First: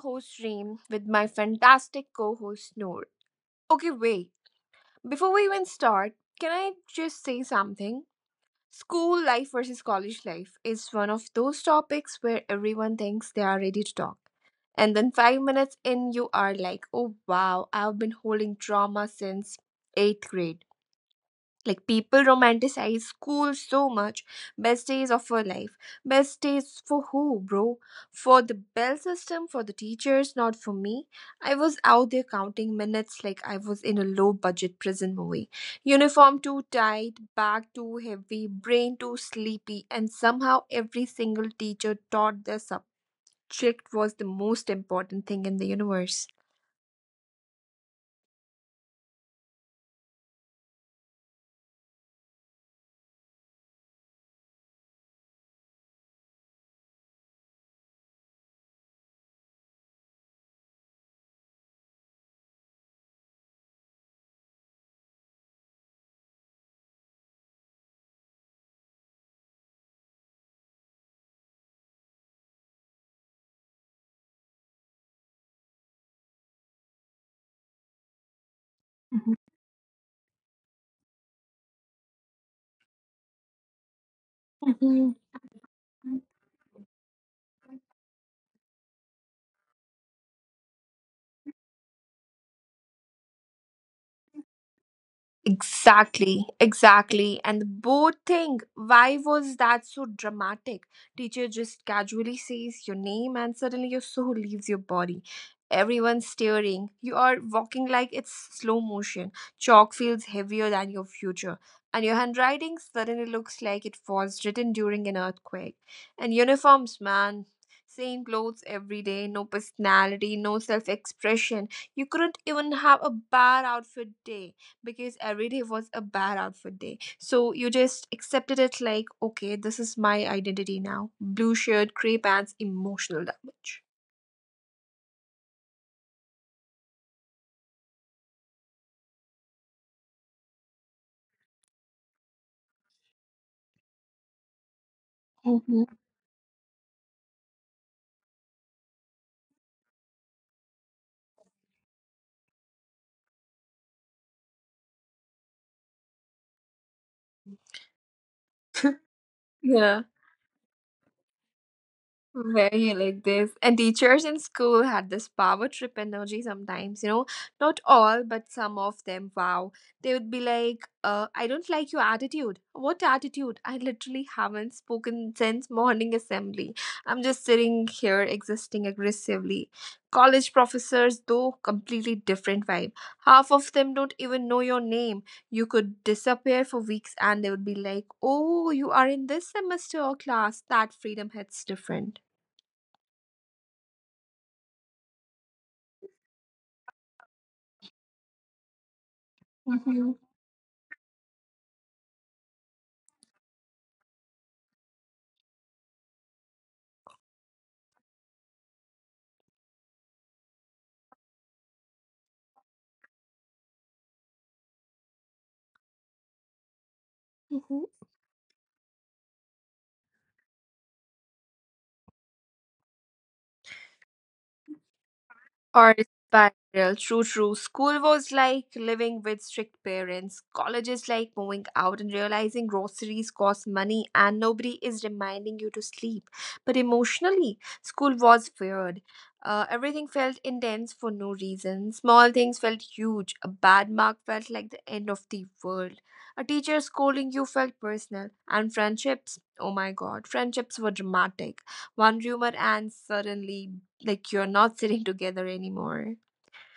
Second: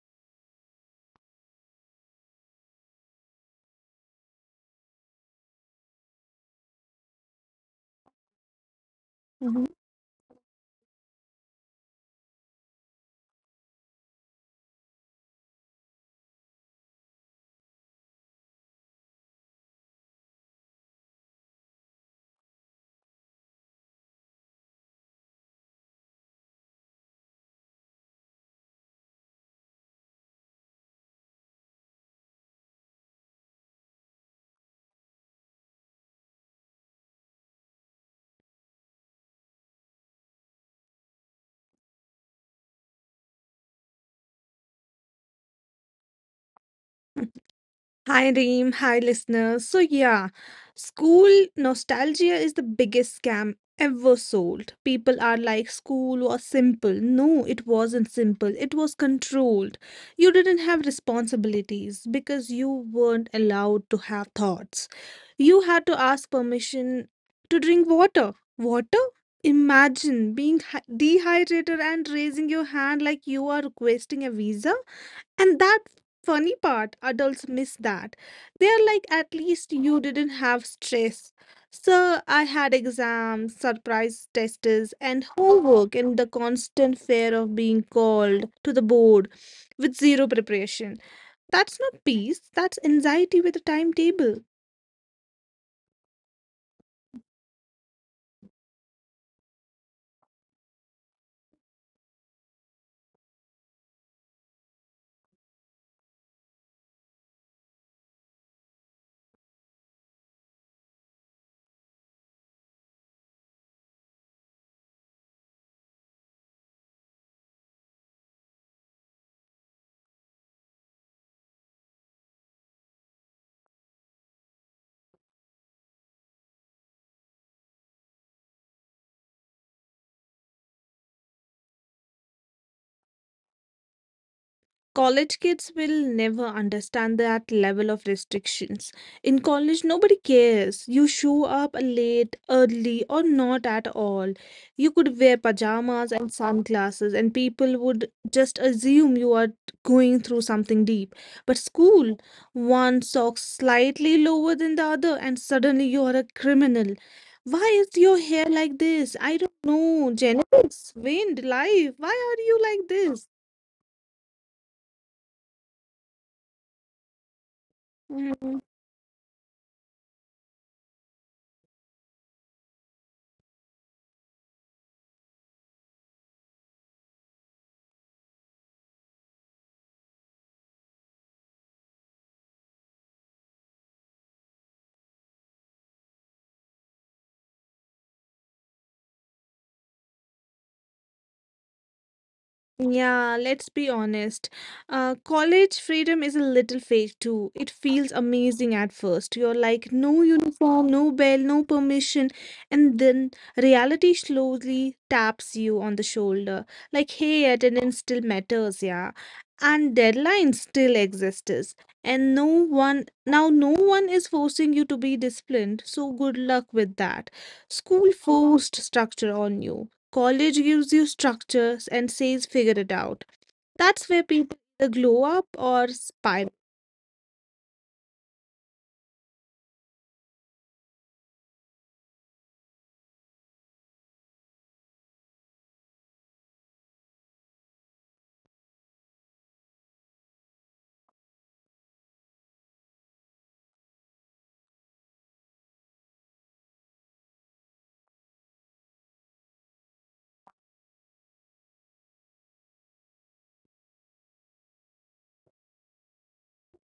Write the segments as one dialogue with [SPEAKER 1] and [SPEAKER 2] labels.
[SPEAKER 1] host Reem with my fantastic co host Noor. Okay, wait, before we even start, can I just say something? School life
[SPEAKER 2] Mhm.
[SPEAKER 1] versus college life is one of those topics where everyone thinks they are ready to talk. And then 5 minutes in, you are like, oh wow, I've been holding trauma since eighth grade. Like people romanticize school so much. Best days of her life. Best days for who, bro? For the bell system, for the teachers, not for me. I was out there counting minutes like I was in a low budget prison movie. Uniform too tight, bag too heavy, brain too sleepy, and somehow every single teacher taught their subject was the most important thing in the universe.
[SPEAKER 2] Hi, Reem. Hi, listeners. So school nostalgia is the biggest scam ever sold. People are like, school was simple. No, it wasn't simple. It was controlled. You didn't have responsibilities because you weren't allowed to have thoughts. You had to ask permission to drink water. Water? Imagine being dehydrated and raising your hand like you are requesting a visa. And that funny part, adults miss that. They're like, at least you didn't have stress. So I had exams, surprise tests, and homework, and the constant fear of being called to the board with zero preparation. That's not peace, that's anxiety with a timetable.
[SPEAKER 1] Exactly, exactly. And the boat thing, why was that so dramatic? Teacher just casually says your name and suddenly your soul leaves your body. Everyone's staring. You are walking like it's slow motion. Chalk feels heavier than your future. And your handwriting suddenly looks like it was written during an earthquake. And uniforms, man. Same clothes every day, no personality, no self expression. You couldn't even have a bad outfit day because every day was a bad outfit day. So you just accepted it like, okay, this is my identity now. Blue shirt, gray pants, emotional damage.
[SPEAKER 2] College kids will never understand that level of restrictions. In college, nobody cares. You show up late, early, or not at all. You could wear
[SPEAKER 1] Mhm.
[SPEAKER 2] pajamas and sunglasses, and people would just assume you are going through something deep. But school, one sock slightly lower than the other, and suddenly you are a criminal. Why is your hair like this? I don't
[SPEAKER 1] Yeah.
[SPEAKER 2] know. Genetics, wind, life. Why are you
[SPEAKER 1] Very
[SPEAKER 2] like
[SPEAKER 1] like this.
[SPEAKER 2] this?
[SPEAKER 1] And teachers in school had this power trip energy sometimes, you know. Not all, but some of them, wow. They would be like, I don't like your attitude. What attitude? I literally haven't spoken since morning assembly. I'm just sitting here existing aggressively. College professors, though, completely different vibe. Half of them don't even know your name. You could disappear for weeks and they would be like, oh, you are in this semester or class. That freedom hits different.
[SPEAKER 2] Yeah, let's be honest. College freedom is a little fake too. It feels amazing at first. You're
[SPEAKER 1] 嗯
[SPEAKER 2] like,
[SPEAKER 1] 哼，
[SPEAKER 2] no uniform, no bell, no permission. And then reality slowly taps you on the shoulder. Like, hey, attendance still matters, yeah. And deadlines still exists. And no one, now no one is forcing you to be disciplined. So good luck with that.
[SPEAKER 1] 嗯哼。
[SPEAKER 2] School forced structure on you. College gives you structures and says figure it out. That's where people either glow up or
[SPEAKER 1] Or it's
[SPEAKER 2] spiral.
[SPEAKER 1] spiral. True, true. School was like living with strict parents. College is like moving out and realizing groceries cost money and nobody is reminding you to sleep. But emotionally, school was weird. Everything felt intense for no reason. Small things felt huge. A bad mark felt like the end of the world. A teacher scolding you felt personal. And friendships, oh my god, friendships were dramatic. One rumor and suddenly like you're not sitting together anymore.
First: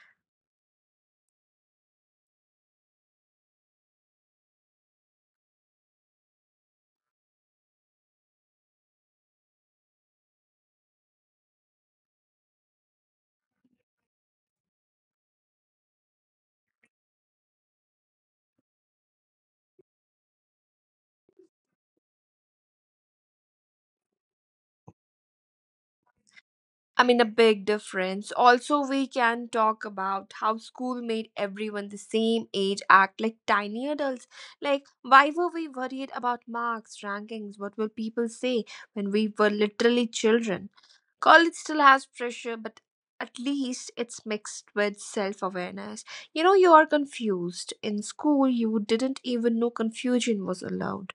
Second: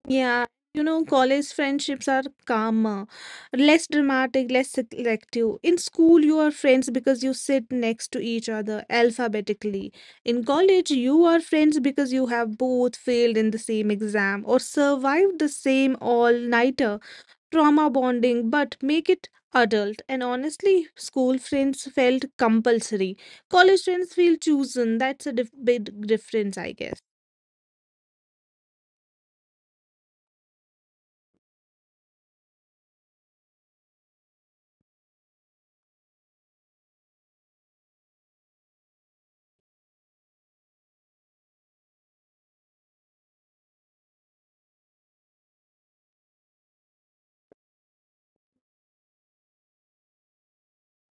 [SPEAKER 2] Yeah, you know, college friendships are calmer, less dramatic, less selective. In school, you are friends because you sit next to each other alphabetically. In college, you are friends because you have both failed in the same exam or survived the same all-nighter. Trauma bonding, but make it adult. And honestly, school friends felt compulsory. College friends feel chosen. That's a big difference, I
[SPEAKER 1] I
[SPEAKER 2] guess.
[SPEAKER 1] mean, a big difference. Also, we can talk about how school made everyone the same age act like tiny adults. Like, why were we worried about marks, rankings? What will people say when we were literally children? College still has pressure, but at least it's mixed with self awareness. You know, you are confused. In school, you didn't even know confusion was allowed.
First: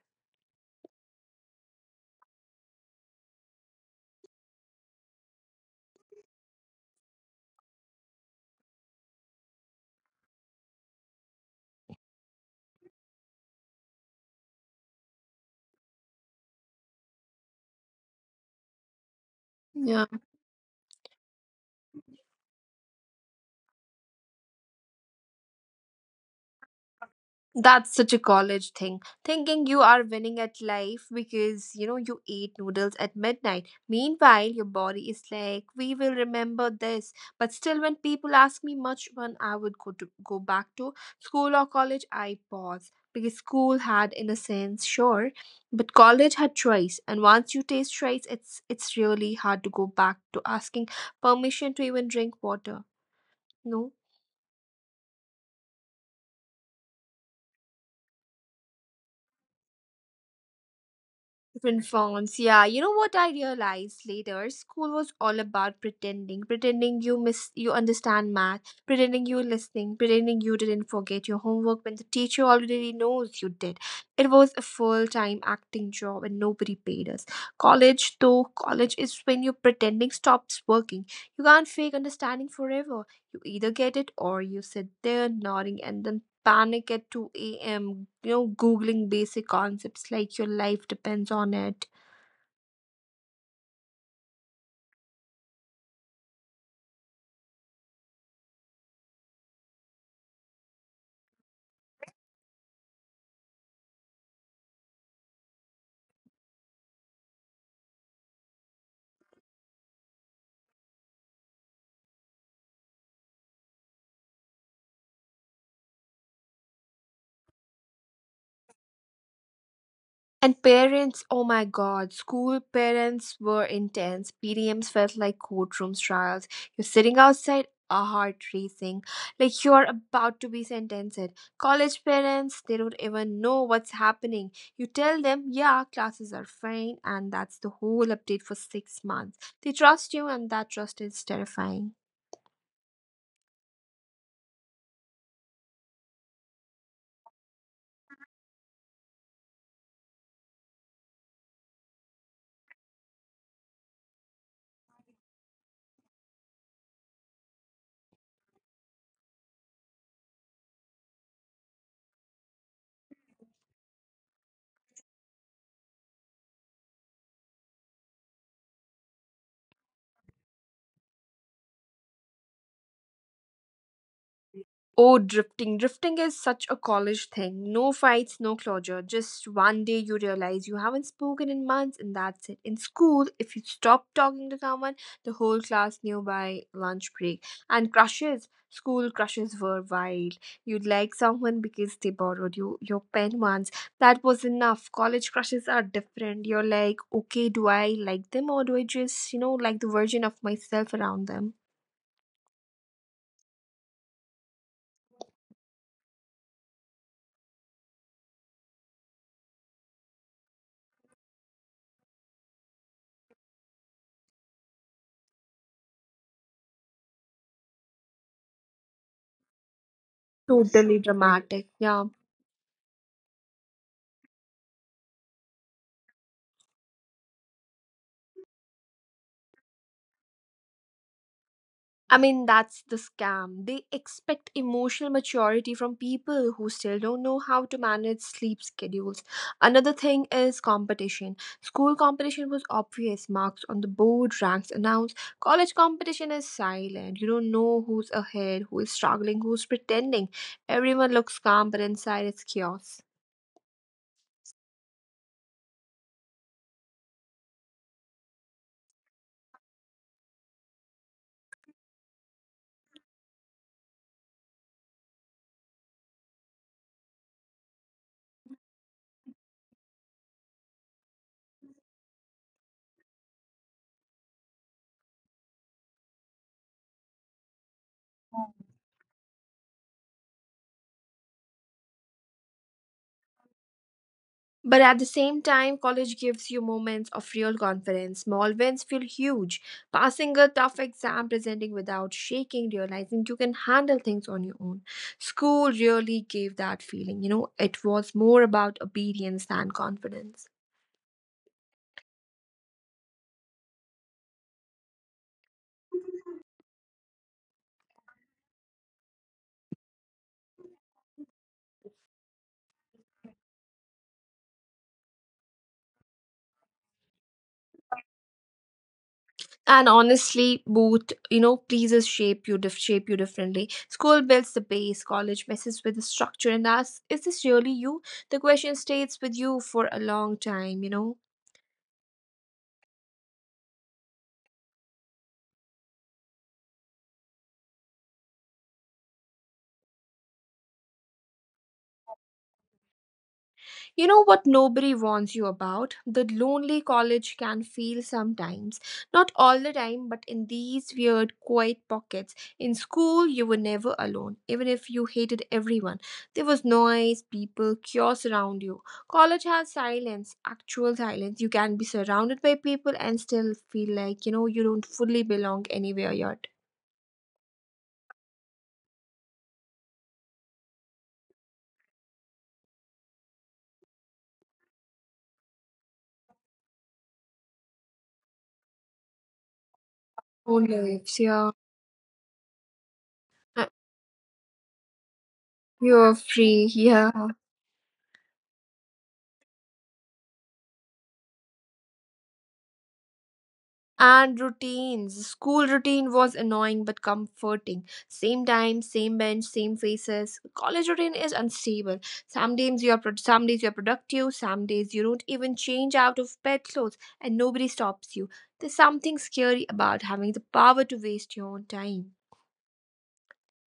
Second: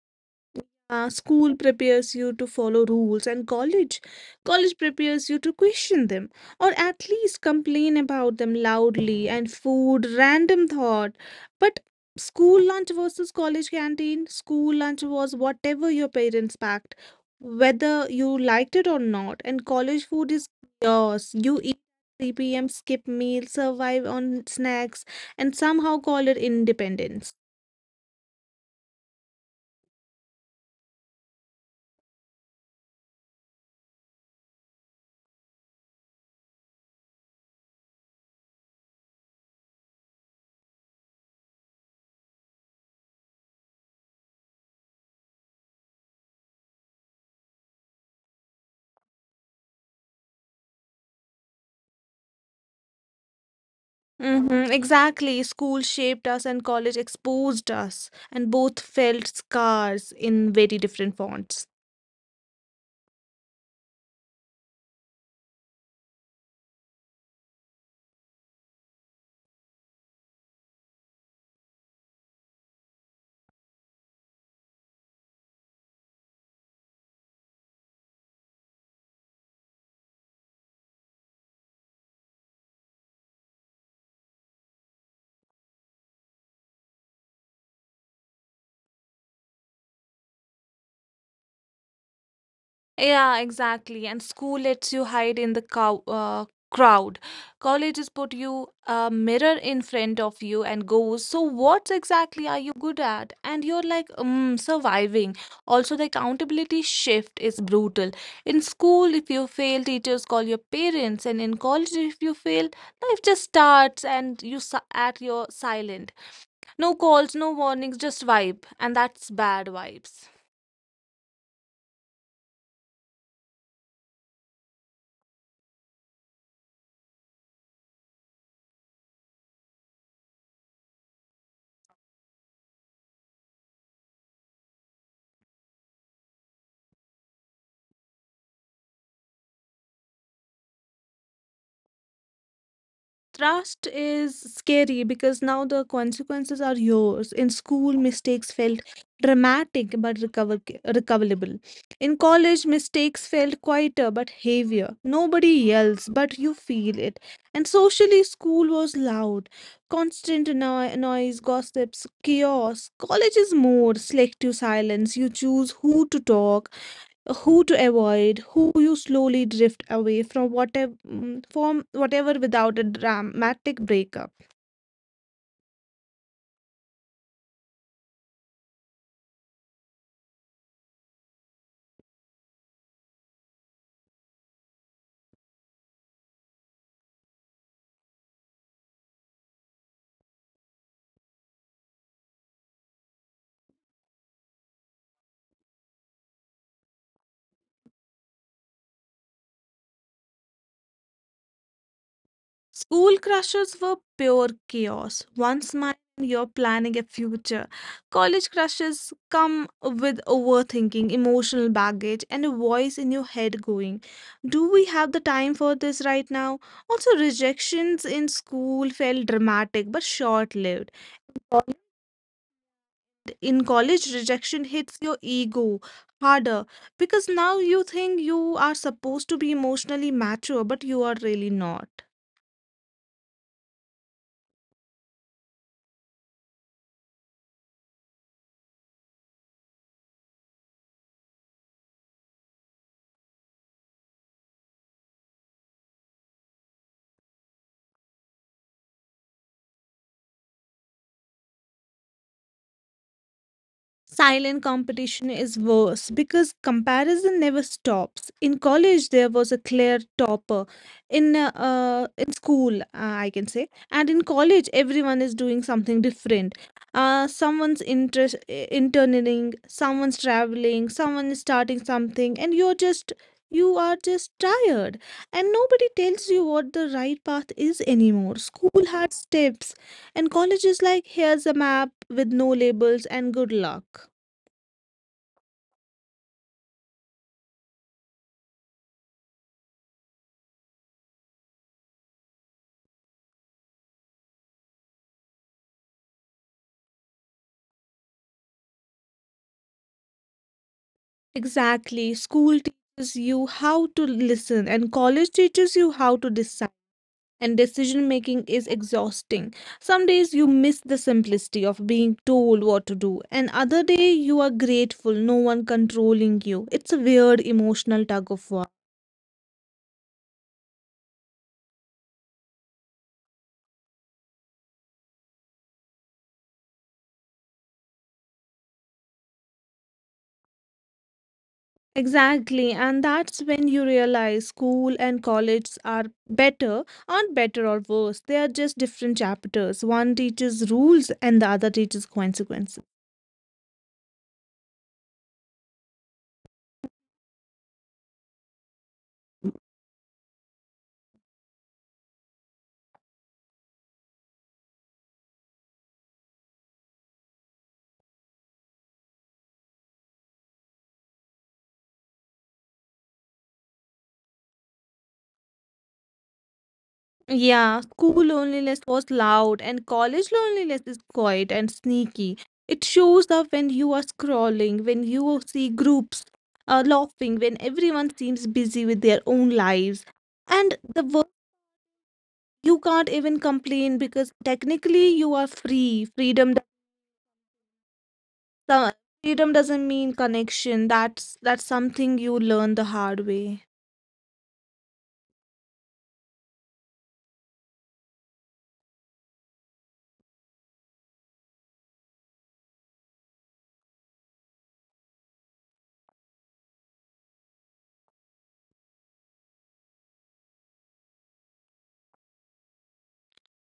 [SPEAKER 2] School prepares you to follow rules, and college prepares you to question them, or at least complain about them loudly. And food, random thought, but school lunch versus college canteen. School lunch was whatever your parents packed, whether you liked it or not. And college
[SPEAKER 1] Yeah.
[SPEAKER 2] food is yours. You eat. 3 p.m., skip meal, survive on snacks, and somehow call it independence.
[SPEAKER 1] That's such a college thing. Thinking you are winning at life because, you know, you ate noodles at midnight. Meanwhile, your body is like, we will remember this. But still, when people ask me much when I would go back to school or college, I pause. Because school had innocence, sure, but college had choice. And once you taste choice, it's really hard to go back to asking permission to even drink water. No.
[SPEAKER 2] Mhm, exactly. School shaped us and college exposed us, and both felt scars in very different
[SPEAKER 1] Different
[SPEAKER 2] fonts.
[SPEAKER 1] fonts. Yeah, you know what I realized later? School was all about pretending, pretending you understand math, pretending you're listening, pretending you didn't forget your homework when the teacher already knows you did. It was a full-time acting job and nobody paid us. College, though, college is when your pretending stops working. You can't fake understanding forever. You either get it or you sit there nodding and then panic at 2 a.m., you know, Googling basic concepts like your life depends on it.
[SPEAKER 2] Yeah, exactly. And school lets you hide in the cow crowd. College has put you a mirror in front of you and goes, so, what exactly are you good at? And you're like, surviving. Also, the accountability shift is brutal. In school, if you fail, teachers call your parents. And in college, if you fail, life just starts and you at your silent. No calls, no warnings, just vibe. And that's bad vibes.
[SPEAKER 1] And parents, oh my god, school parents were intense. PDMs felt like courtrooms trials. You're sitting outside, a heart racing, like you're about to be sentenced. College parents, they don't even know what's happening. You tell them, yeah, classes are fine, and that's the whole update for 6 months. They trust you, and that trust is terrifying.
[SPEAKER 2] Trust is scary because now the consequences are yours. In school, mistakes felt dramatic but recoverable. In college, mistakes felt quieter but heavier. Nobody yells, but you feel it. And socially, school was loud, constant noise, gossips, chaos. College is more selective silence. You choose who to talk, who to avoid, who you slowly drift away from whatever without a dramatic breakup.
[SPEAKER 1] Oh, drifting. Drifting is such a college thing. No fights, no closure. Just one day you realize you haven't spoken in months, and that's it. In school, if you stop talking to someone, the whole class knew by lunch break. And crushes. School crushes were wild. You'd like someone because they borrowed you your pen once. That was enough. College crushes are different. You're like, okay, do I like them or do I just, you know, like the version of myself around them?
[SPEAKER 2] School crushes were pure chaos. One smile you're planning a future. College crushes come with overthinking, emotional baggage, and a voice in your head going, do we have the time for this right now? Also, rejections in school felt dramatic but short
[SPEAKER 1] Totally
[SPEAKER 2] lived.
[SPEAKER 1] dramatic. Yeah.
[SPEAKER 2] In college rejection hits your ego harder because now you think you are supposed to be emotionally mature but you are really not.
[SPEAKER 1] I mean, that's the scam. They expect emotional maturity from people who still don't know how to manage sleep schedules. Another thing is competition. School competition was obvious, marks on the board, ranks announced. College competition is silent. You don't know who's ahead, who is struggling, who's pretending. Everyone looks calm, but inside it's chaos.
[SPEAKER 2] Silent competition is worse because comparison never stops. In college, there was a clear topper. In school, I can say, and in college, everyone is doing something different. Someone's interest interning, someone's traveling, someone is starting something, and you are just tired, and nobody tells you what the right path is anymore. School had steps, and college is like here's a map with no labels and good luck.
[SPEAKER 1] But at the same time, college gives you moments of real confidence. Small wins feel huge. Passing a tough exam, presenting without shaking, realizing you can handle things on your own. School really gave that feeling. You know, it was more about obedience than confidence.
[SPEAKER 2] Exactly. School teaches you how to listen, and college teaches you how to decide. And decision making is exhausting. Some days you miss the simplicity of being told what to do, and other day you are grateful, no one controlling you. It's a weird emotional tug of war.
[SPEAKER 1] And honestly, both pleases shape you differently. School builds the base, college messes with the structure and asks, "Is this really you?" The question stays with you for a long time. You know.
[SPEAKER 2] Exactly, and that's when you realize school and college aren't better or worse. They are just different chapters. One teaches rules, and the other teaches consequences.
[SPEAKER 1] You know what nobody warns you about? The lonely college can feel sometimes. Not all the time, but in these weird, quiet pockets. In school, you were never alone, even if you hated everyone. There was noise, people, chaos around you. College has silence, actual silence. You can be surrounded by people and still feel like, you know, you don't fully belong anywhere yet.
[SPEAKER 2] Yeah, school loneliness was loud and college loneliness is quiet and sneaky. It shows up when you are scrolling, when you see groups laughing, when everyone seems busy with their own lives.
[SPEAKER 1] Own lives,
[SPEAKER 2] And
[SPEAKER 1] yeah.
[SPEAKER 2] the work you can't
[SPEAKER 1] Uh,
[SPEAKER 2] even complain because technically you are
[SPEAKER 1] You're
[SPEAKER 2] free.
[SPEAKER 1] free, yeah.
[SPEAKER 2] Uh, freedom doesn't mean connection. That's something you learn the hard way.
[SPEAKER 1] And routines. School routine was annoying but comforting. Same time, same bench, same faces. College routine is unstable. Some days you are productive, some days you don't even change out of bed clothes and nobody stops you. There's something scary about having the power to waste your own time.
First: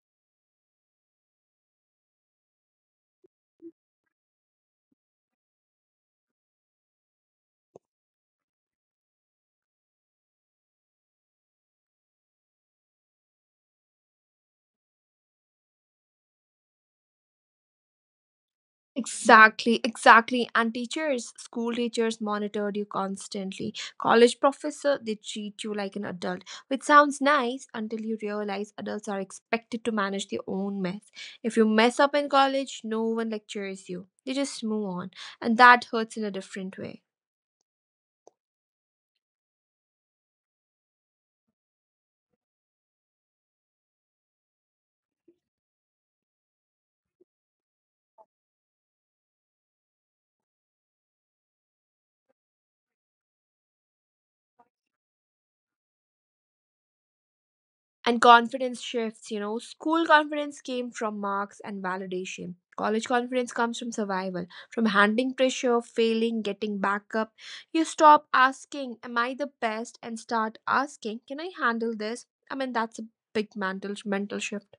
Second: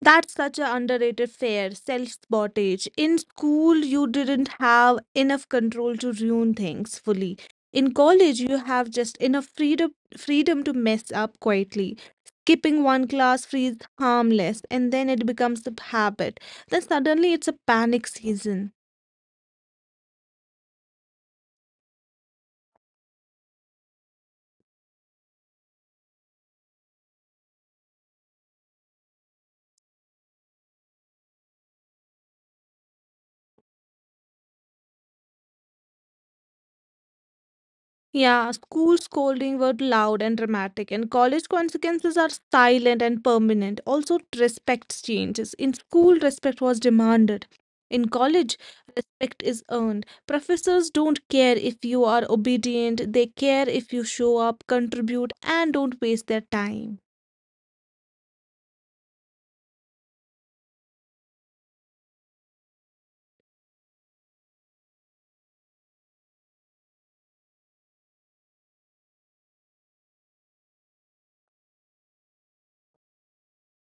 [SPEAKER 2] That's such an underrated fear, self-sabotage. In school, you didn't have enough control to ruin things fully. In college, you have just enough freedom to mess up quietly. Skipping one class feels harmless, and then it becomes a habit. Then suddenly it's a panic season.
[SPEAKER 1] Exactly, exactly. And teachers, school teachers monitored you constantly. College professor, they treat you like an adult, which sounds nice until you realize adults are expected to manage their own mess. If you mess up in college, no one lectures you. They just move on, and that hurts in a different way.
[SPEAKER 2] Yeah, school scolding were loud and dramatic, and college consequences are silent and permanent. Also, respect changes. In school, respect was demanded. In college, respect is earned. Professors don't care if you are obedient, they care if you show up, contribute, and don't waste their time.
[SPEAKER 1] And confidence shifts, you know. School confidence came from marks and validation. College confidence comes from survival, from handling pressure, failing, getting back up. You stop asking, Am I the best? And start asking, Can I handle this? I mean, that's a big mental shift.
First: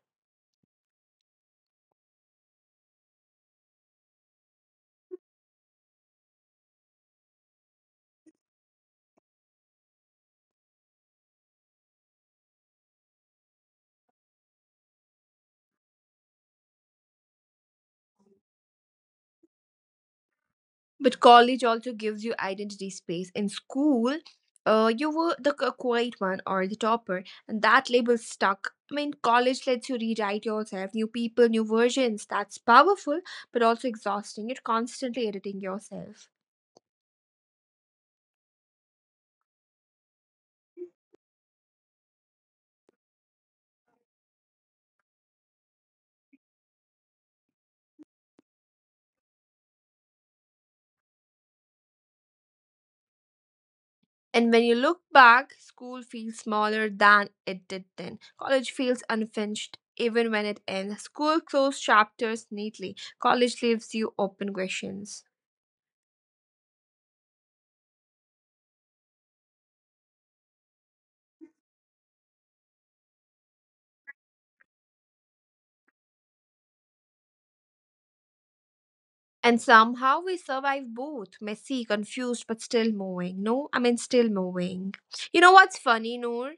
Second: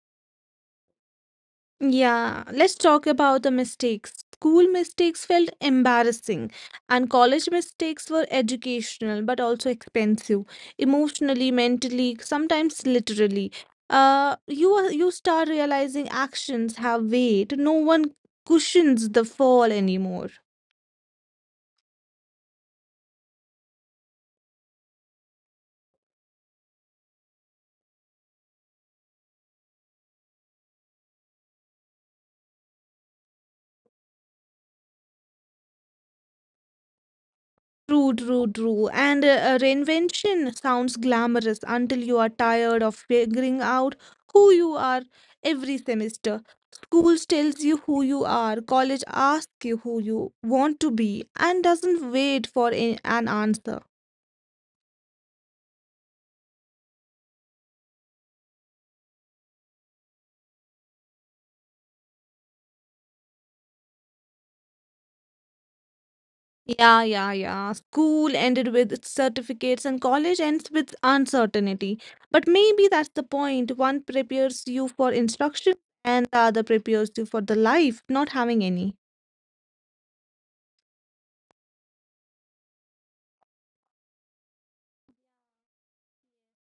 [SPEAKER 2] Yeah, let's talk about the mistakes. School mistakes felt embarrassing, and college mistakes were educational but also expensive, emotionally, mentally, sometimes literally. You start realizing actions have weight. No one cushions the fall anymore.
[SPEAKER 1] But college also gives you identity space. In school, you were the quiet one or the topper, and that label stuck. I mean, college lets you rewrite yourself, new people, new versions. That's powerful, but also exhausting. You're constantly editing yourself.
[SPEAKER 2] True, true, true. And reinvention sounds glamorous until you are tired of figuring out who you are every semester. School tells you who you are, college asks you who you want to be, and doesn't wait for an answer.
[SPEAKER 1] And when you look back, school feels smaller than it did then. College feels unfinished even when it ends. School closed chapters neatly, college leaves you open questions.
[SPEAKER 2] Yeah, yeah, yeah. School ended with its certificates and college ends with uncertainty. But maybe that's the point. One prepares you for instruction and the other prepares you for the life, not having any.
[SPEAKER 1] And somehow we survive both messy, confused, but still moving. No, I mean, still moving. You know what's funny, Noor?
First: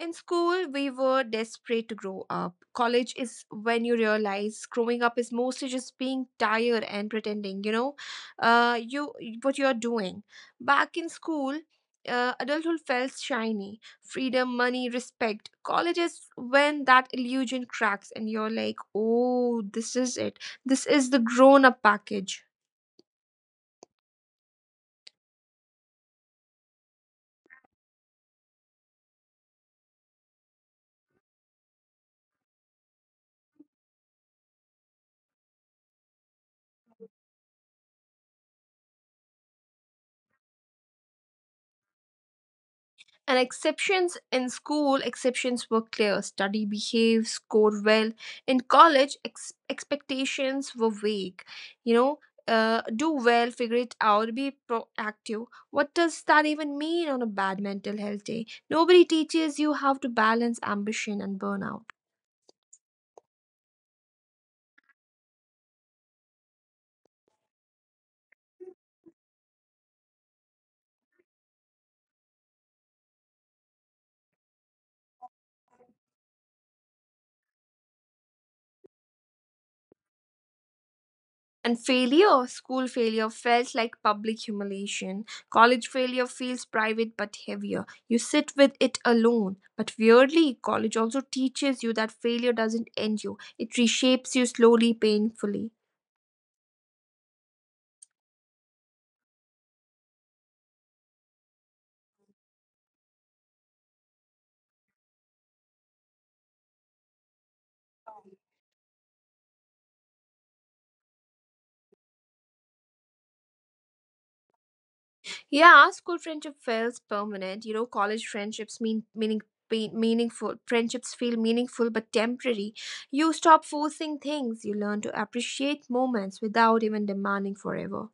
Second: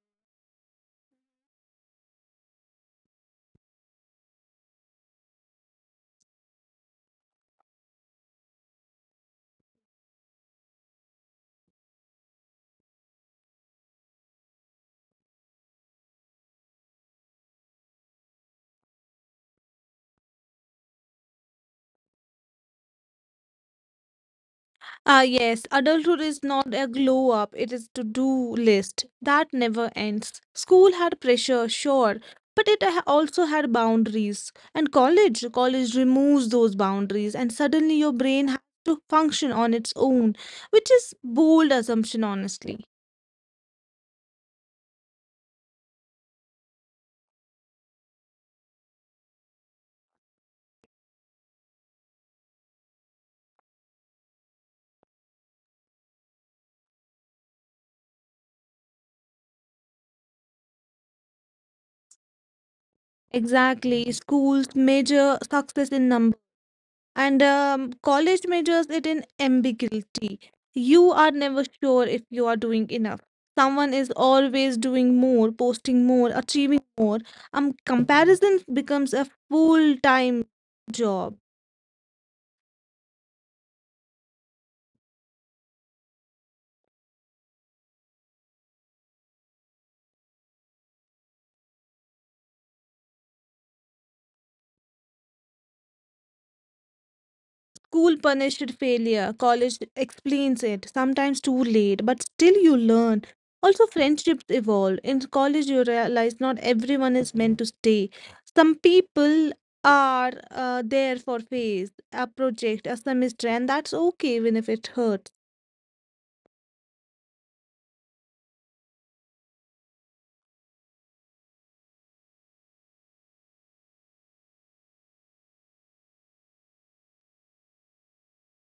[SPEAKER 1] In school, we were desperate to grow up. College is when you realize growing up is mostly just being tired and pretending, you know, you what you're doing. Back in school, adulthood felt shiny freedom, money, respect. College is when that illusion cracks and you're like, oh, this is it. This is the grown up package.
[SPEAKER 2] Ah, yes, adulthood is not a glow up, it is to do list that never ends. School had pressure, sure, but also had boundaries. And college removes those boundaries, and suddenly your brain has to function on its own, which is bold assumption, honestly.
[SPEAKER 1] And exceptions in school, exceptions were clear. Study, behave, score well. In college, expectations were vague. You know, do well, figure it out, be proactive. What does that even mean on a bad mental health day? Nobody teaches you how to balance ambition and burnout.
[SPEAKER 2] Exactly, schools measure success in numbers. And college measures it in ambiguity. You are never sure if you are doing enough. Someone is always doing more, posting more, achieving more. Comparison becomes a full time job.
[SPEAKER 1] And failure, school failure felt like public humiliation. College failure feels private but heavier. You sit with it alone. But weirdly, college also teaches you that failure doesn't end you, it reshapes you slowly, painfully.
[SPEAKER 2] School punished failure, college explains it, sometimes too late, but still you learn. Also, friendships evolve. In college, you realize not everyone is meant to stay. Some people are there for phase, a project, a semester, and that's okay even if it hurts.
[SPEAKER 1] Yeah, school friendship feels permanent. You know, college friendships meaningful. Friendships feel meaningful but temporary. You stop forcing things. You learn to appreciate moments without even demanding forever.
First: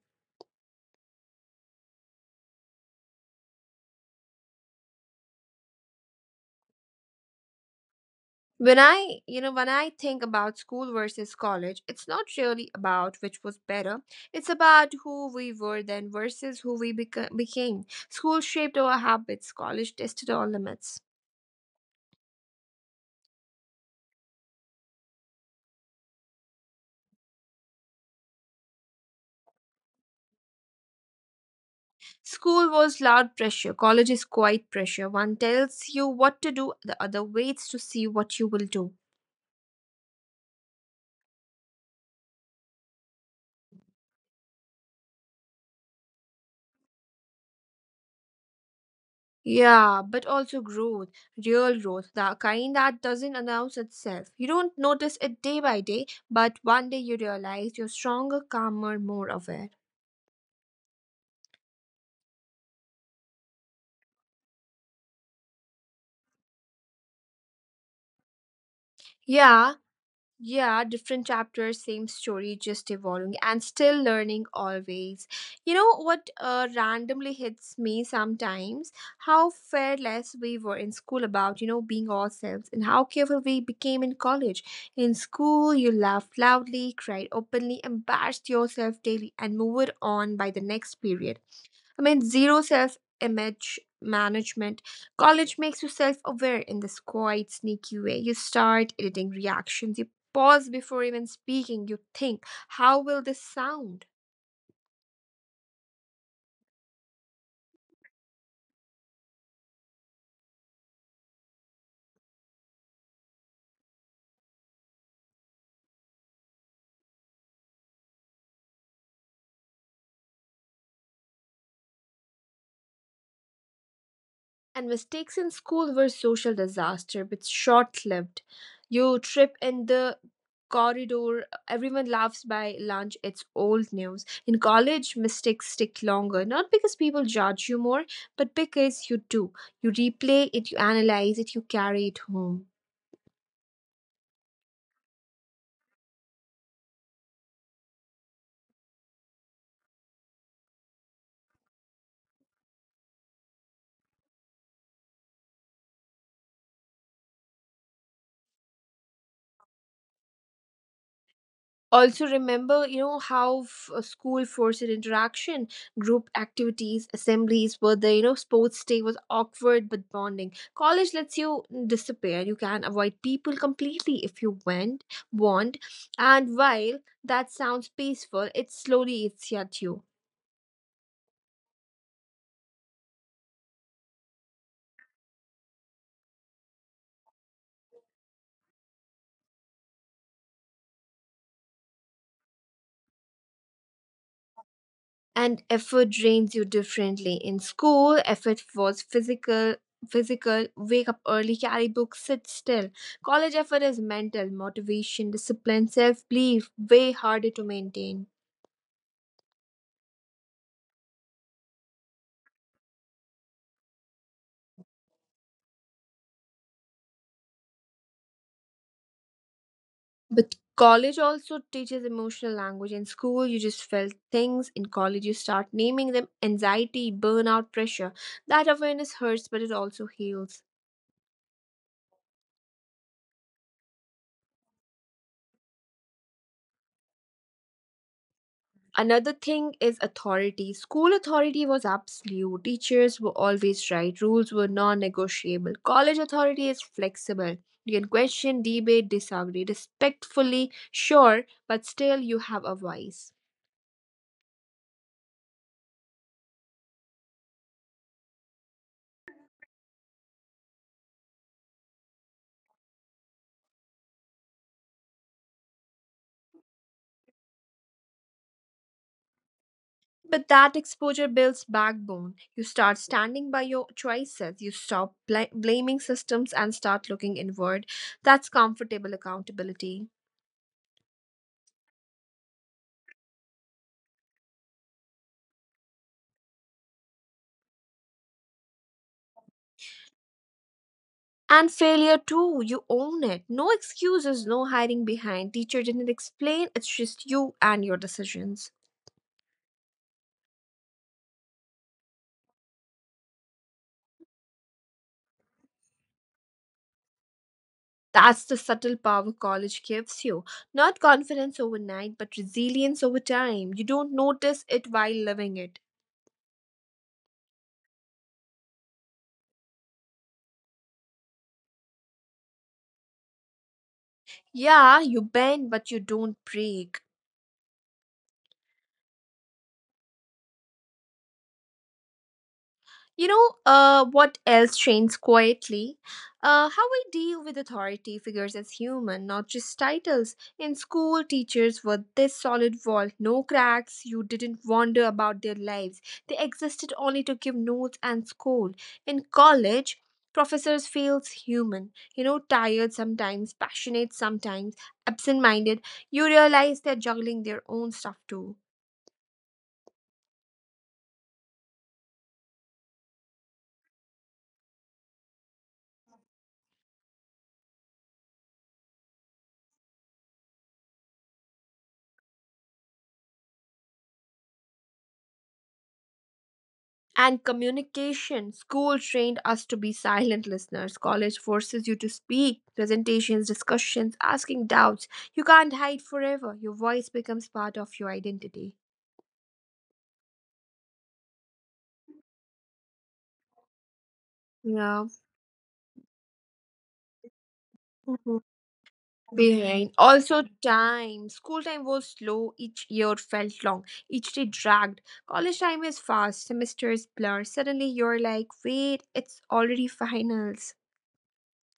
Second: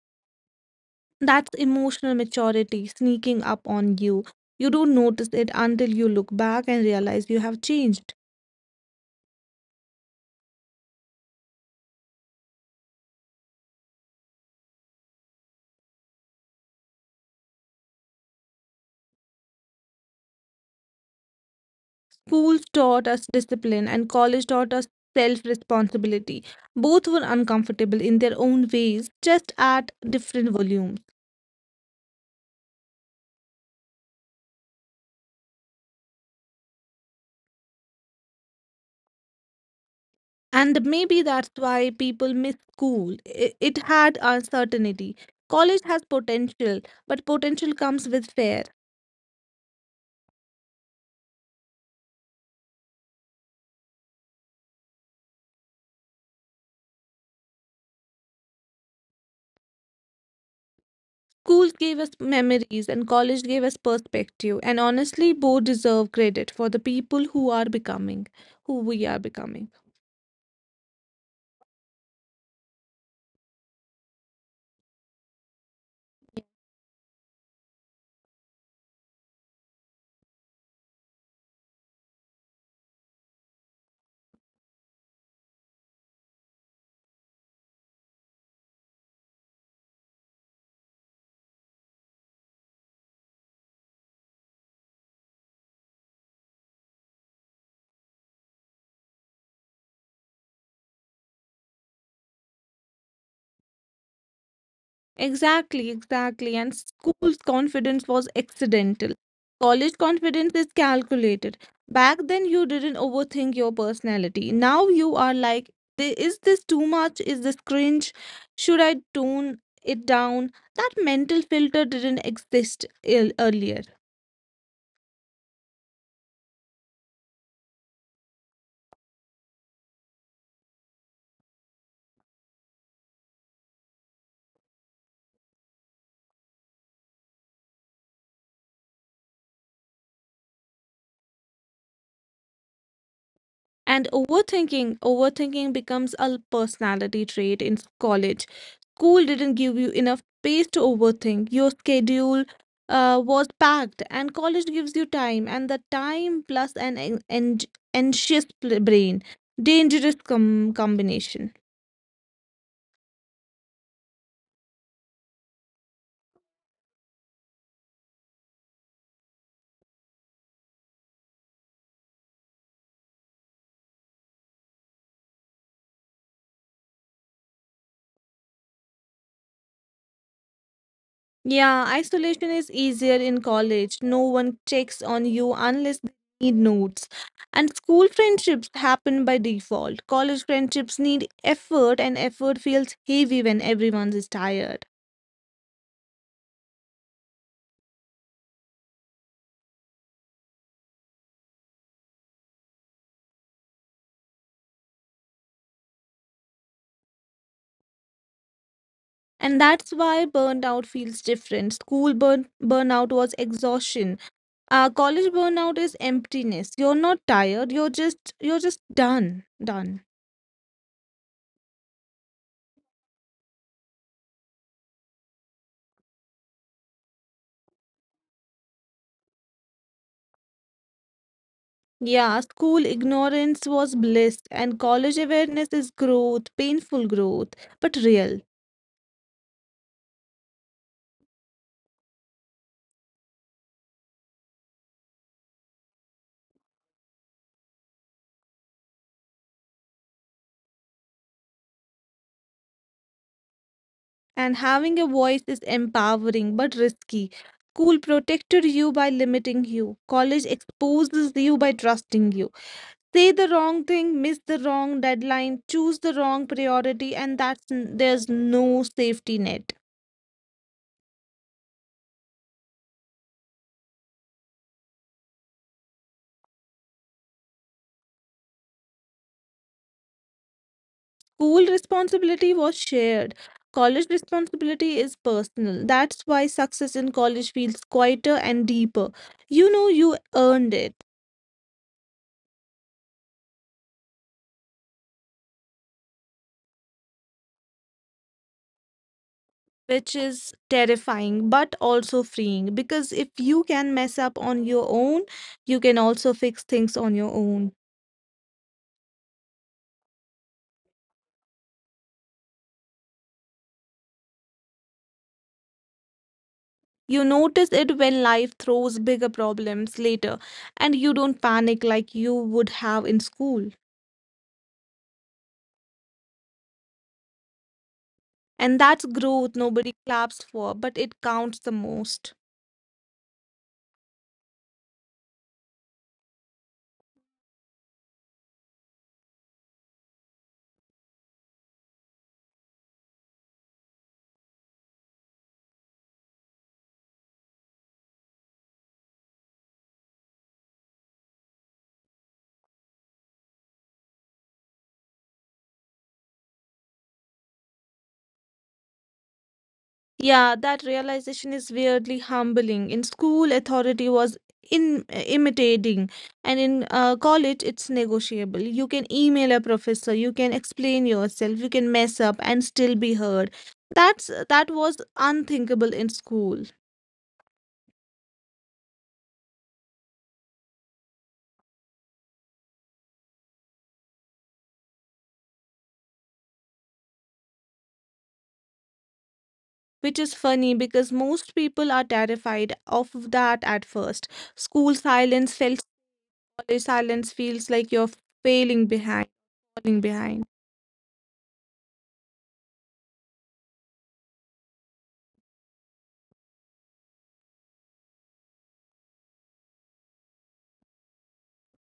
[SPEAKER 2] That's emotional maturity sneaking up on you. You don't notice it until you look back and realize you have changed.
[SPEAKER 1] When I, you know, when I think about school versus college, it's not really about which was better. It's about who we were then versus who we became. School shaped our habits, college tested our limits.
[SPEAKER 2] Schools taught us discipline and college taught us self responsibility. Both were uncomfortable in their own ways, just at different volumes.
[SPEAKER 1] School was loud pressure, college is quiet pressure. One tells you what to do, the other waits to see what you will do.
[SPEAKER 2] And maybe that's why people miss school. It had uncertainty. College has potential, but potential comes with fear.
[SPEAKER 1] Yeah, but also growth, real growth, the kind that doesn't announce itself. You don't notice it day by day, but one day you realize you're stronger, calmer, more aware.
[SPEAKER 2] Schools gave us memories and college gave us perspective. And honestly, both deserve credit for the people who are becoming, who we are
[SPEAKER 1] Yeah,
[SPEAKER 2] becoming.
[SPEAKER 1] yeah, different chapters, same story, just evolving and still learning always. You know what randomly hits me sometimes? How fearless we were in school about, being ourselves and how careful we became in college. In school, you laughed loudly, cried openly, embarrassed yourself daily, and moved on by the next period. I mean, zero self image management. College makes you self aware in this quiet, sneaky way. You start editing reactions, you pause before even speaking, you think, how will this sound?
[SPEAKER 2] Exactly, exactly. And school's confidence was accidental. College confidence is calculated. Back then, you didn't overthink your personality. Now you are like, Is this too much? Is this cringe? Should I tone it down?" That mental filter didn't exist earlier.
[SPEAKER 1] And mistakes in school were social disaster, but short-lived. You trip in the corridor, everyone laughs by lunch, it's old news. In college, mistakes stick longer, not because people judge you more, but because you do. You replay it, you analyze it, you carry it home.
[SPEAKER 2] And overthinking becomes a personality trait in college. School didn't give you enough space to overthink. Your schedule was packed, and college gives you time, and the time plus anxious brain. Dangerous combination.
[SPEAKER 1] Also remember, you know how school forced interaction, group activities, assemblies were there, you know, sports day was awkward but bonding. College lets you disappear, you can avoid people completely if you went want, and while that sounds peaceful, it slowly eats at you.
[SPEAKER 2] Yeah, isolation is easier in college. No one checks on you unless they need notes. And school friendships happen by default. College friendships need effort, and effort feels heavy when everyone is tired.
[SPEAKER 1] And effort drains you differently. In school effort was physical, wake up early, carry books, sit still. College effort is mental, motivation, discipline, self belief, way harder to maintain.
[SPEAKER 2] And that's why burnout feels different. School burn burnout was exhaustion. College burnout is emptiness. You're not tired. You're just done. Done.
[SPEAKER 1] But college also teaches emotional language. In school you just felt things, in college you start naming them, anxiety, burnout, pressure. That awareness hurts, but it also heals.
[SPEAKER 2] Yeah, school ignorance was bliss, and college awareness is growth, painful growth, but real.
[SPEAKER 1] Another thing is authority. School authority was absolute. Teachers were always right. Rules were non negotiable. College authority is flexible. You can question, debate, disagree. Respectfully, sure, but still you have a voice.
[SPEAKER 2] And having a voice is empowering but risky. School protected you by limiting you, college exposes you by trusting you. Say the wrong thing, miss the wrong deadline, choose the wrong priority, and there's no safety net.
[SPEAKER 1] But that exposure builds backbone. You start standing by your choices. You stop blaming systems and start looking inward. That's comfortable accountability.
[SPEAKER 2] School responsibility was shared. College responsibility is personal. That's why success in college feels quieter and deeper. You know you earned it,
[SPEAKER 1] And failure too, you own it. No excuses, no hiding behind. Teacher didn't explain, it's just you and your decisions.
[SPEAKER 2] which is terrifying but also freeing because if you can mess up on your own, you can also fix things on your own.
[SPEAKER 1] That's the subtle power college gives you. Not confidence overnight, but resilience over time. You don't notice it while living it.
[SPEAKER 2] You notice it when life throws bigger problems later and you don't panic like you would have in school.
[SPEAKER 1] Yeah, you bend, but you don't break.
[SPEAKER 2] And that's growth nobody claps for, but it counts the most.
[SPEAKER 1] What else trains quietly? How we deal with authority figures as human, not just titles. In school, teachers were this solid wall, no cracks. You didn't wonder about their lives. They existed only to give notes and scold. In college, professors feels human. You know, tired sometimes, passionate sometimes, absent-minded. You realize they're juggling their own stuff too.
[SPEAKER 2] Yeah, that realization is weirdly humbling. In school, authority was in imitating, and in college, it's negotiable. You can email a professor, you can explain yourself, you can mess up and still be heard. That was unthinkable in school,
[SPEAKER 1] And communication, school trained us to be silent listeners, college forces you to speak, presentations, discussions, asking doubts. You can't hide forever, your voice becomes part of your identity.
[SPEAKER 2] which is funny because most people are terrified of that at first. School
[SPEAKER 1] Yeah.
[SPEAKER 2] silence felt, college silence feels like you're
[SPEAKER 1] Mhm.
[SPEAKER 2] failing behind, falling
[SPEAKER 1] Behind
[SPEAKER 2] behind.
[SPEAKER 1] also time, school time was slow, each year felt long, each day dragged. College time is fast, semesters blur, suddenly you're like, wait, it's already finals.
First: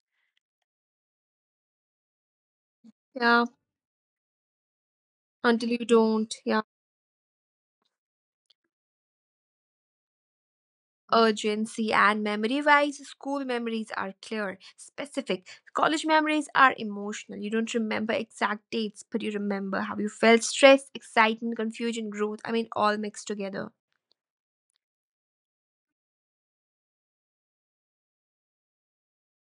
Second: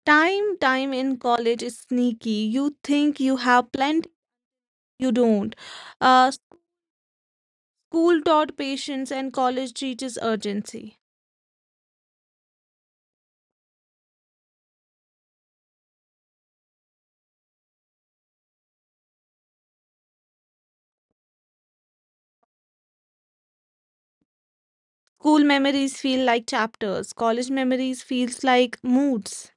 [SPEAKER 2] Time in college is sneaky. You think you
[SPEAKER 1] Yeah,
[SPEAKER 2] have plenty, you don't.
[SPEAKER 1] until you
[SPEAKER 2] Uh,
[SPEAKER 1] don't. Yeah,
[SPEAKER 2] school taught patience and college teaches urgency.
[SPEAKER 1] urgency. And memory wise, school memories are clear, specific. College memories are emotional, you don't remember exact dates but you remember how you felt, stress, excitement, confusion, growth, I mean all mixed together.
[SPEAKER 2] School memories feel like chapters. College memories feels like moods.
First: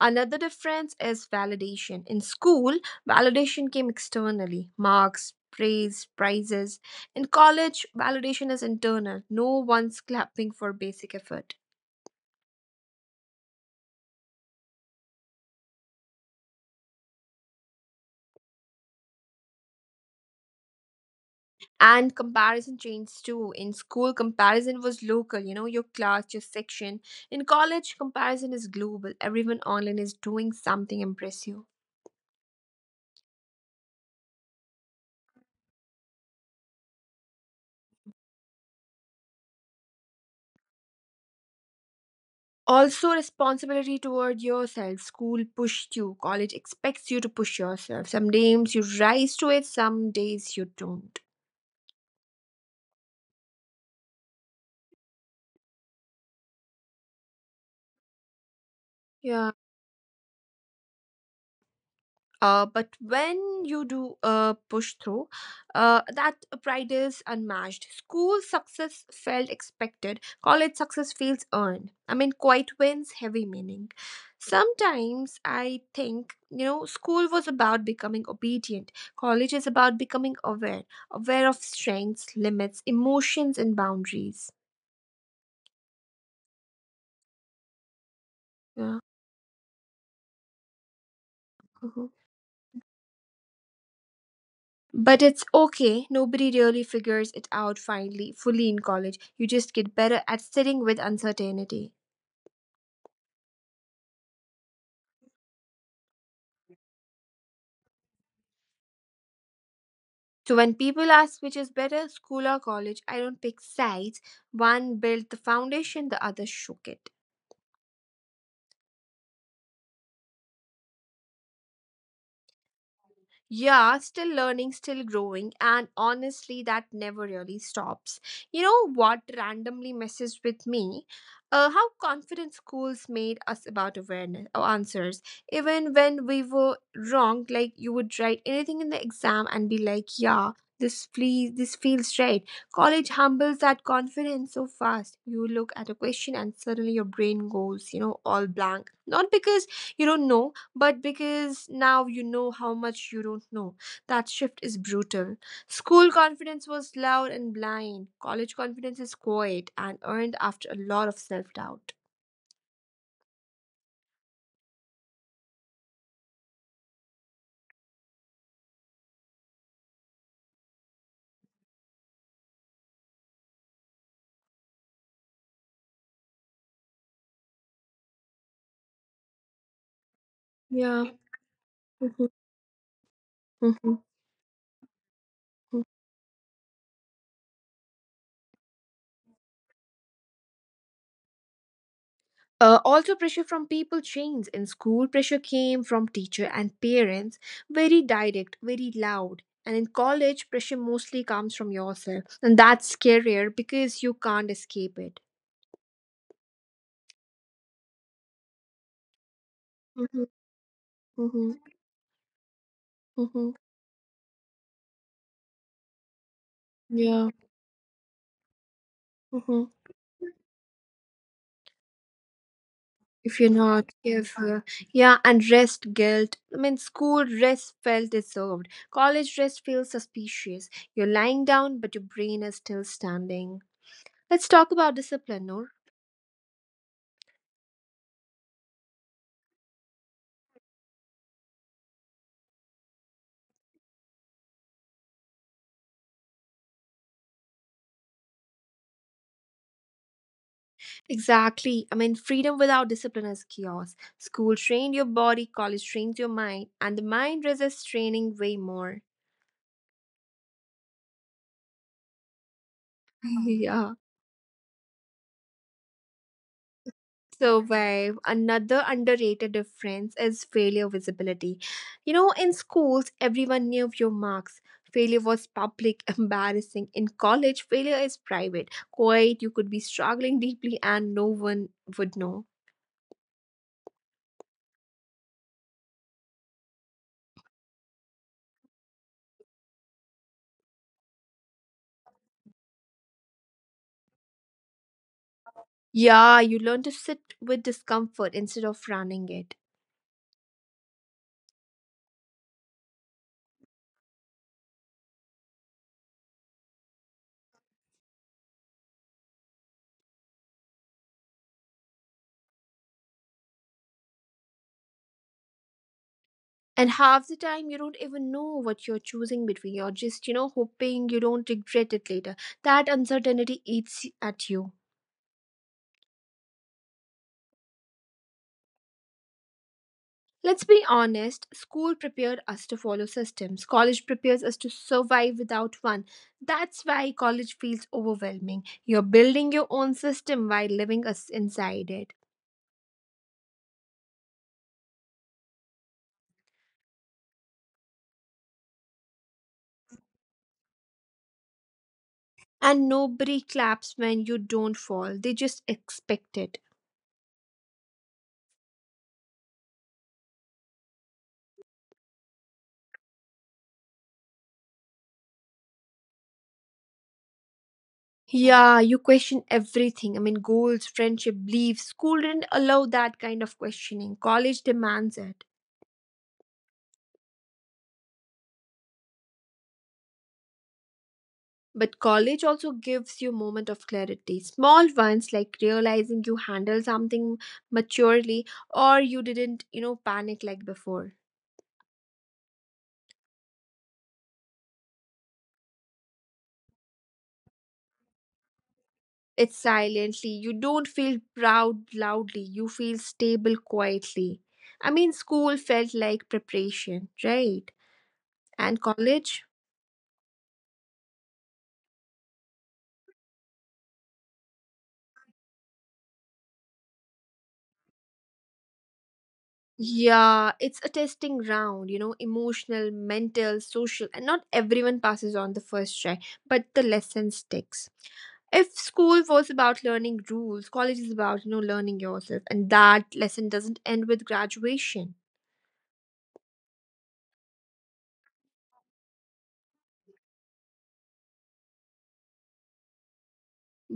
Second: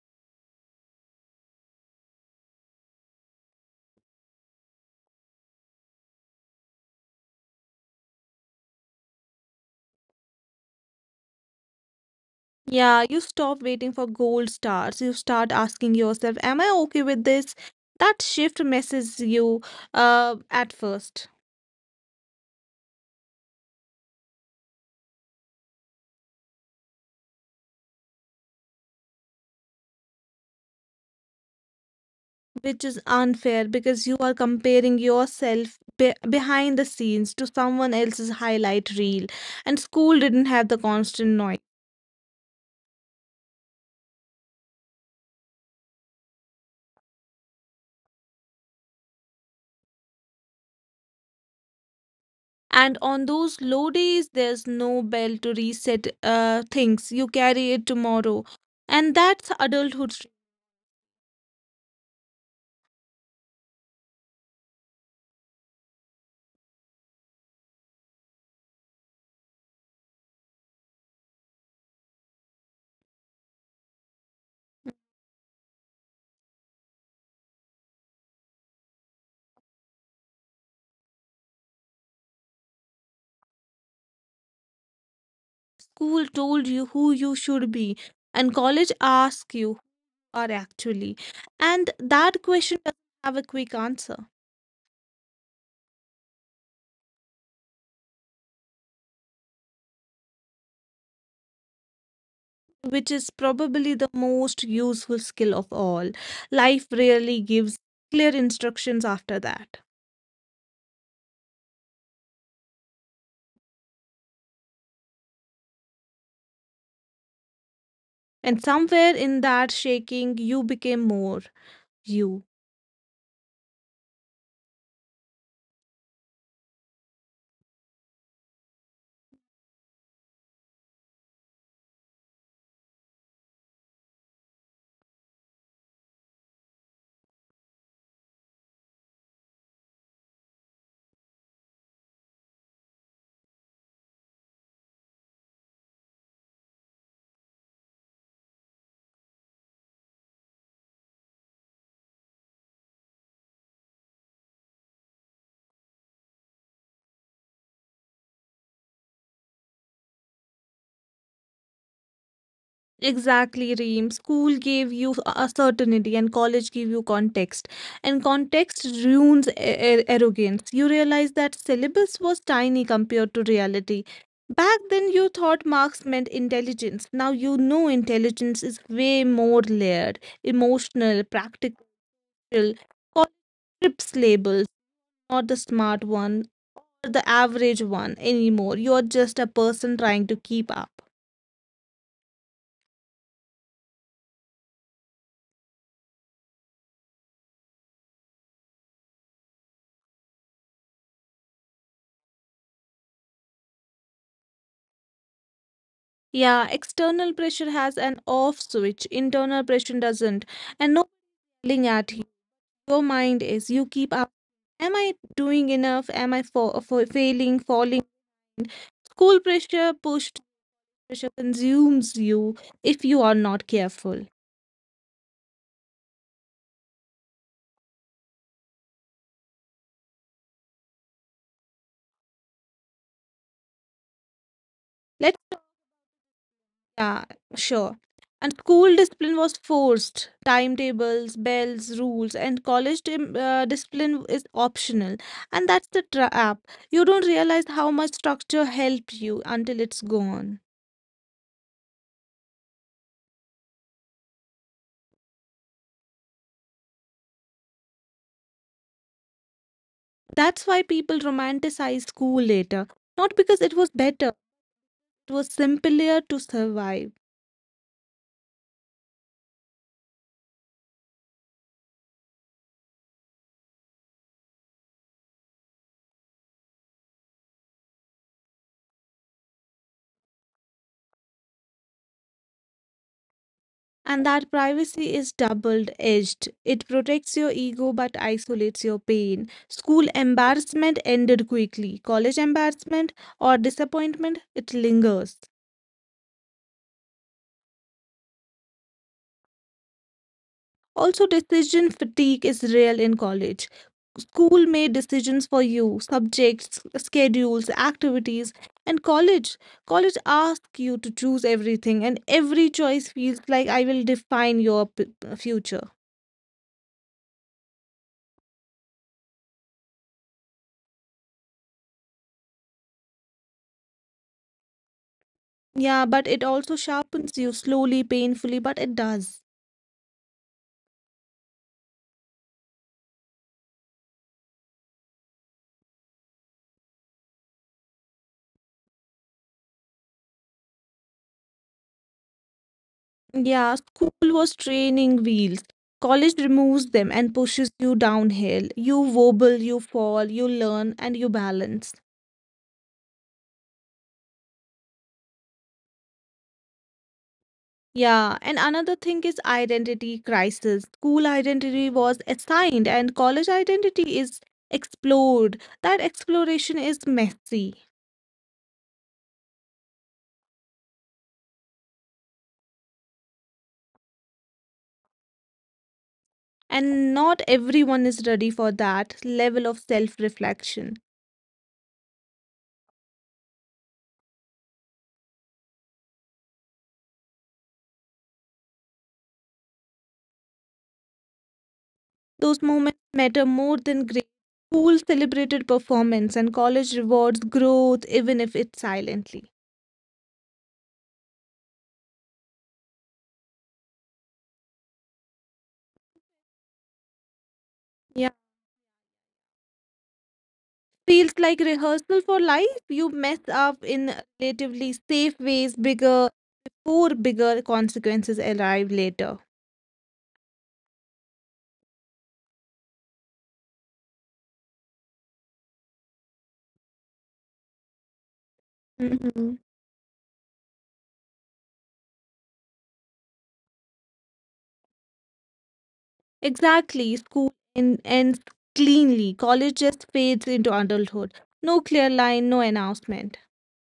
[SPEAKER 1] Another difference is validation. In school validation came externally, marks, praise, prizes. In college validation is internal, no one's clapping for basic effort.
[SPEAKER 2] Yeah, you stop waiting for gold stars. You start asking yourself, "Am I okay with this?" That shift messes you at first.
[SPEAKER 1] And comparison changed too. In school comparison was local, you know, your class, your section. In college comparison is global, everyone online is doing something impressive.
[SPEAKER 2] Which is unfair because you are comparing yourself behind the scenes to someone else's highlight reel, and school didn't have the constant noise.
[SPEAKER 1] Also responsibility toward yourself, school pushed you, college expects you to push yourself. Some days you rise to it, some days you don't.
[SPEAKER 2] And on those low days there's no bell to reset things, you carry it tomorrow, and that's
[SPEAKER 1] Yeah.
[SPEAKER 2] adulthood.
[SPEAKER 1] But when you do push through, that pride is unmatched. School success felt expected, college success feels earned. I mean, quiet wins, heavy meaning. Sometimes I think, you know, school was about becoming obedient, college is about becoming aware, aware of strengths, limits, emotions, and boundaries.
[SPEAKER 2] School told you who you should be and college
[SPEAKER 1] Yeah.
[SPEAKER 2] asked you who are actually, and
[SPEAKER 1] Mm-hmm.
[SPEAKER 2] that question doesn't have a quick answer,
[SPEAKER 1] But it's okay, nobody really figures it out finally, fully in college. You just get better at sitting with uncertainty.
[SPEAKER 2] which is probably the most useful skill of all. Life rarely gives clear instructions after that.
[SPEAKER 1] So when people ask which is better, school or college, I don't pick sides. One built the foundation, the other shook it.
[SPEAKER 2] And somewhere in that shaking, you became more you.
[SPEAKER 1] Yeah, still learning, still growing, and honestly, that never really stops. You know what randomly messes with me? How confident schools made us about awareness or answers. Even when we were wrong, like you would write anything in the exam and be like, yeah, this feels right. College humbles that confidence so fast. You look at a question and suddenly your brain goes, you know, all blank. Not because you don't know, but because now you know how much you don't know, that shift is brutal. School confidence was loud and blind, college confidence is quiet and earned after a lot of self doubt.
[SPEAKER 2] Exactly, Reem. School gave you a certainty and college gave you context. And context ruins arrogance. You realize that syllabus was tiny compared to reality. Back then, you thought marks meant intelligence. Now you know intelligence is way more layered,
[SPEAKER 1] Yeah.
[SPEAKER 2] emotional, practical. College
[SPEAKER 1] Hmm.
[SPEAKER 2] trips labels, not the smart one or the average one anymore. You're just a person trying to keep up.
[SPEAKER 1] Also, pressure from people changed. In school, pressure came from teacher and parents, very direct, very loud. And in college, pressure mostly comes from yourself. And that's scarier because you can't escape it.
[SPEAKER 2] Yeah, external pressure has an off switch, internal pressure
[SPEAKER 1] Mm-hmm,
[SPEAKER 2] doesn't. And no
[SPEAKER 1] mm-hmm,
[SPEAKER 2] yelling at you. Your mind
[SPEAKER 1] mm-hmm,
[SPEAKER 2] is, you keep up. Am I doing enough? Am I for
[SPEAKER 1] yeah.
[SPEAKER 2] failing, falling? School
[SPEAKER 1] Mm-hmm.
[SPEAKER 2] pressure, pushed pressure consumes you if you are
[SPEAKER 1] If you're
[SPEAKER 2] not
[SPEAKER 1] not
[SPEAKER 2] careful.
[SPEAKER 1] careful. Yeah, and rest guilt. I mean, school rest felt deserved. College rest feels suspicious. You're lying down, but your brain is still standing. Let's talk about
[SPEAKER 2] Let's,
[SPEAKER 1] discipline, Noor.
[SPEAKER 2] yeah, sure. And school discipline was forced. Timetables, bells, rules, and college discipline is optional. And that's the trap. You don't realize how much structure helped you until it's gone.
[SPEAKER 1] Exactly. I mean, freedom without discipline is chaos. School trained your body, college trains your mind, and the mind resists training way more.
[SPEAKER 2] That's why people romanticize school later. Not because it
[SPEAKER 1] Yeah.
[SPEAKER 2] was better, it was simpler to survive.
[SPEAKER 1] So, Vaib, another underrated difference is failure visibility. You know, in schools, everyone knew your marks. Failure was public, embarrassing. In college, failure is private, quiet. You could be struggling deeply, and no one would know.
[SPEAKER 2] And that privacy is double edged. It protects your ego but isolates your pain. School embarrassment ended quickly. College embarrassment or disappointment, it lingers.
[SPEAKER 1] Yeah, you learn to sit with discomfort instead of running it.
[SPEAKER 2] Also, decision fatigue is real in college. School made decisions for you, subjects, schedules, activities, and college. College asks you to choose everything, and every choice feels like I will define your future.
[SPEAKER 1] And half the time, you don't even know what you're choosing between. You're just, you know, hoping you don't regret it later. That uncertainty eats at you.
[SPEAKER 2] Yeah, but it also sharpens you slowly, painfully, but it does.
[SPEAKER 1] Let's be honest, school prepared us to follow systems, college prepares us to survive without one. That's why college feels overwhelming. You're building your own system while living us inside it.
[SPEAKER 2] Yeah, school was training wheels. College removes them and pushes you downhill. You wobble, you fall, you learn, and you balance.
[SPEAKER 1] And nobody claps when you don't fall, they just expect it.
[SPEAKER 2] Yeah, and another thing is identity crisis. School identity was assigned, and college identity is explored. That exploration is messy,
[SPEAKER 1] Yeah, you question everything. I mean, goals, friendship, beliefs. School didn't allow that kind of questioning. College demands it.
[SPEAKER 2] and not everyone is ready for that level of self-reflection.
[SPEAKER 1] But college also gives you moment of clarity. Small ones like realizing you handle something maturely, or you didn't, you know, panic like before.
[SPEAKER 2] Those moments matter more than grades. School celebrated performance and college rewards growth, even if it's silently.
[SPEAKER 1] It's silently. You don't feel proud loudly. You feel stable quietly. I mean, school felt like preparation, right?
[SPEAKER 2] Yeah.
[SPEAKER 1] And college?
[SPEAKER 2] Feels like rehearsal for life. You mess up in relatively safe ways bigger before bigger consequences arrive later.
[SPEAKER 1] Yeah, it's a testing round, you know, emotional, mental, social, and not everyone passes on the first try, but the lesson sticks. If school was
[SPEAKER 2] Mhm.
[SPEAKER 1] about learning rules, college is about, you know, learning yourself, and that lesson doesn't end with graduation.
[SPEAKER 2] Exactly. School ends cleanly. College just fades into adulthood. No clear line, no announcement.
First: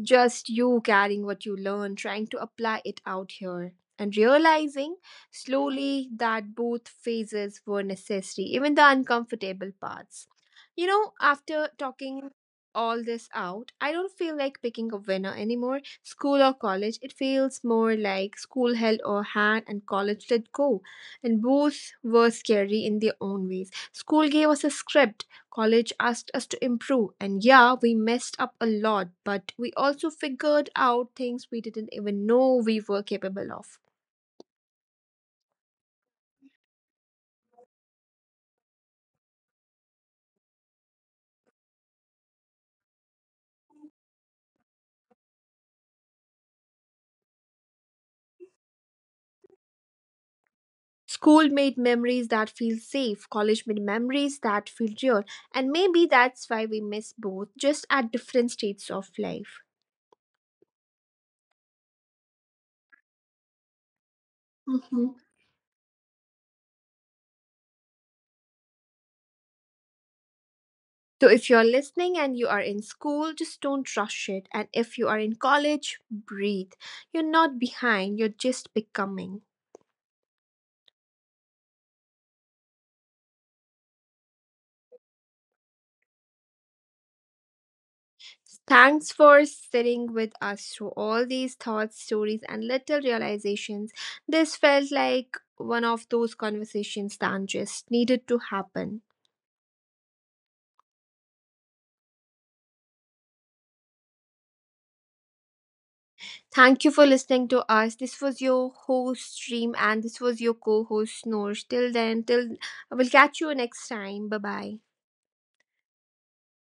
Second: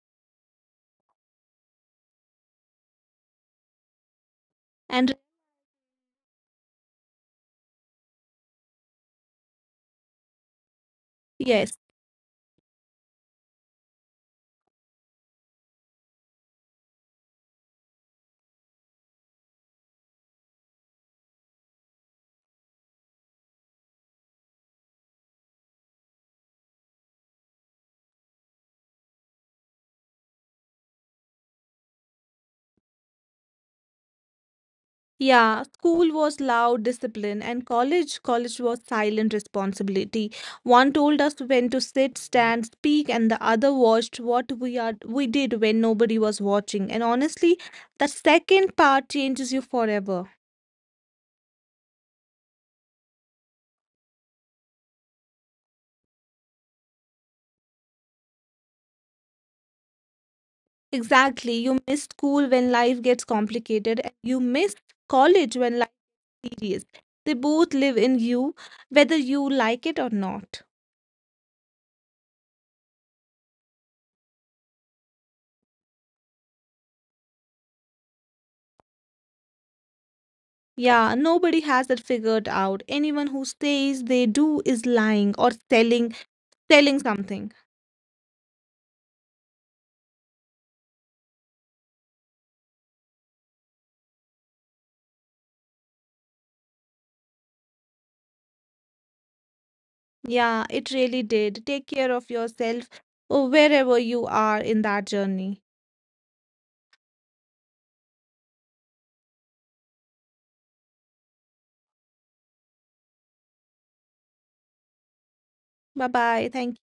[SPEAKER 1] Just you carrying what you learn, trying to apply it out here, and realizing
[SPEAKER 2] And
[SPEAKER 1] slowly that both phases were necessary, even the uncomfortable parts. You know, after
[SPEAKER 2] yes,
[SPEAKER 1] talking all this out, I don't feel like picking a winner anymore. School or college, it feels more like school held a hand and college let go. And both were scary in their own ways. School gave us a script. College asked us to improve, and yeah, we messed up a lot, but we also figured out things we didn't even know we were capable of.
[SPEAKER 2] yeah, school was loud discipline, and college was silent responsibility. One told us when to sit, stand, speak, and the other watched what we did when nobody was watching. And honestly, the second part changes you forever.
[SPEAKER 1] School made memories that feel safe, college made memories that feel real, and maybe that's why we miss both, just at different stages of life.
[SPEAKER 2] Exactly. You miss school when life gets complicated, and you miss
[SPEAKER 1] Mhm.
[SPEAKER 2] college when life series. They both live in you, whether you like it or not.
[SPEAKER 1] So, if you're listening and you are in school, just don't rush it. And if you are in college, breathe. You're not behind, you're just becoming.
[SPEAKER 2] Yeah, nobody has it figured out. Anyone who says they do is lying or selling something.
[SPEAKER 1] Thanks for sitting with us through all these thoughts, stories, and little realizations. This felt like one of those conversations that just needed to happen.
[SPEAKER 2] Yeah, it really did. Take care of yourself wherever you are in that journey.
[SPEAKER 1] Thank you for listening to us. This was your host, Stream, and this was your co host, Snores. Till then, till I will catch you next time. Bye bye.
[SPEAKER 2] Bye bye. Thank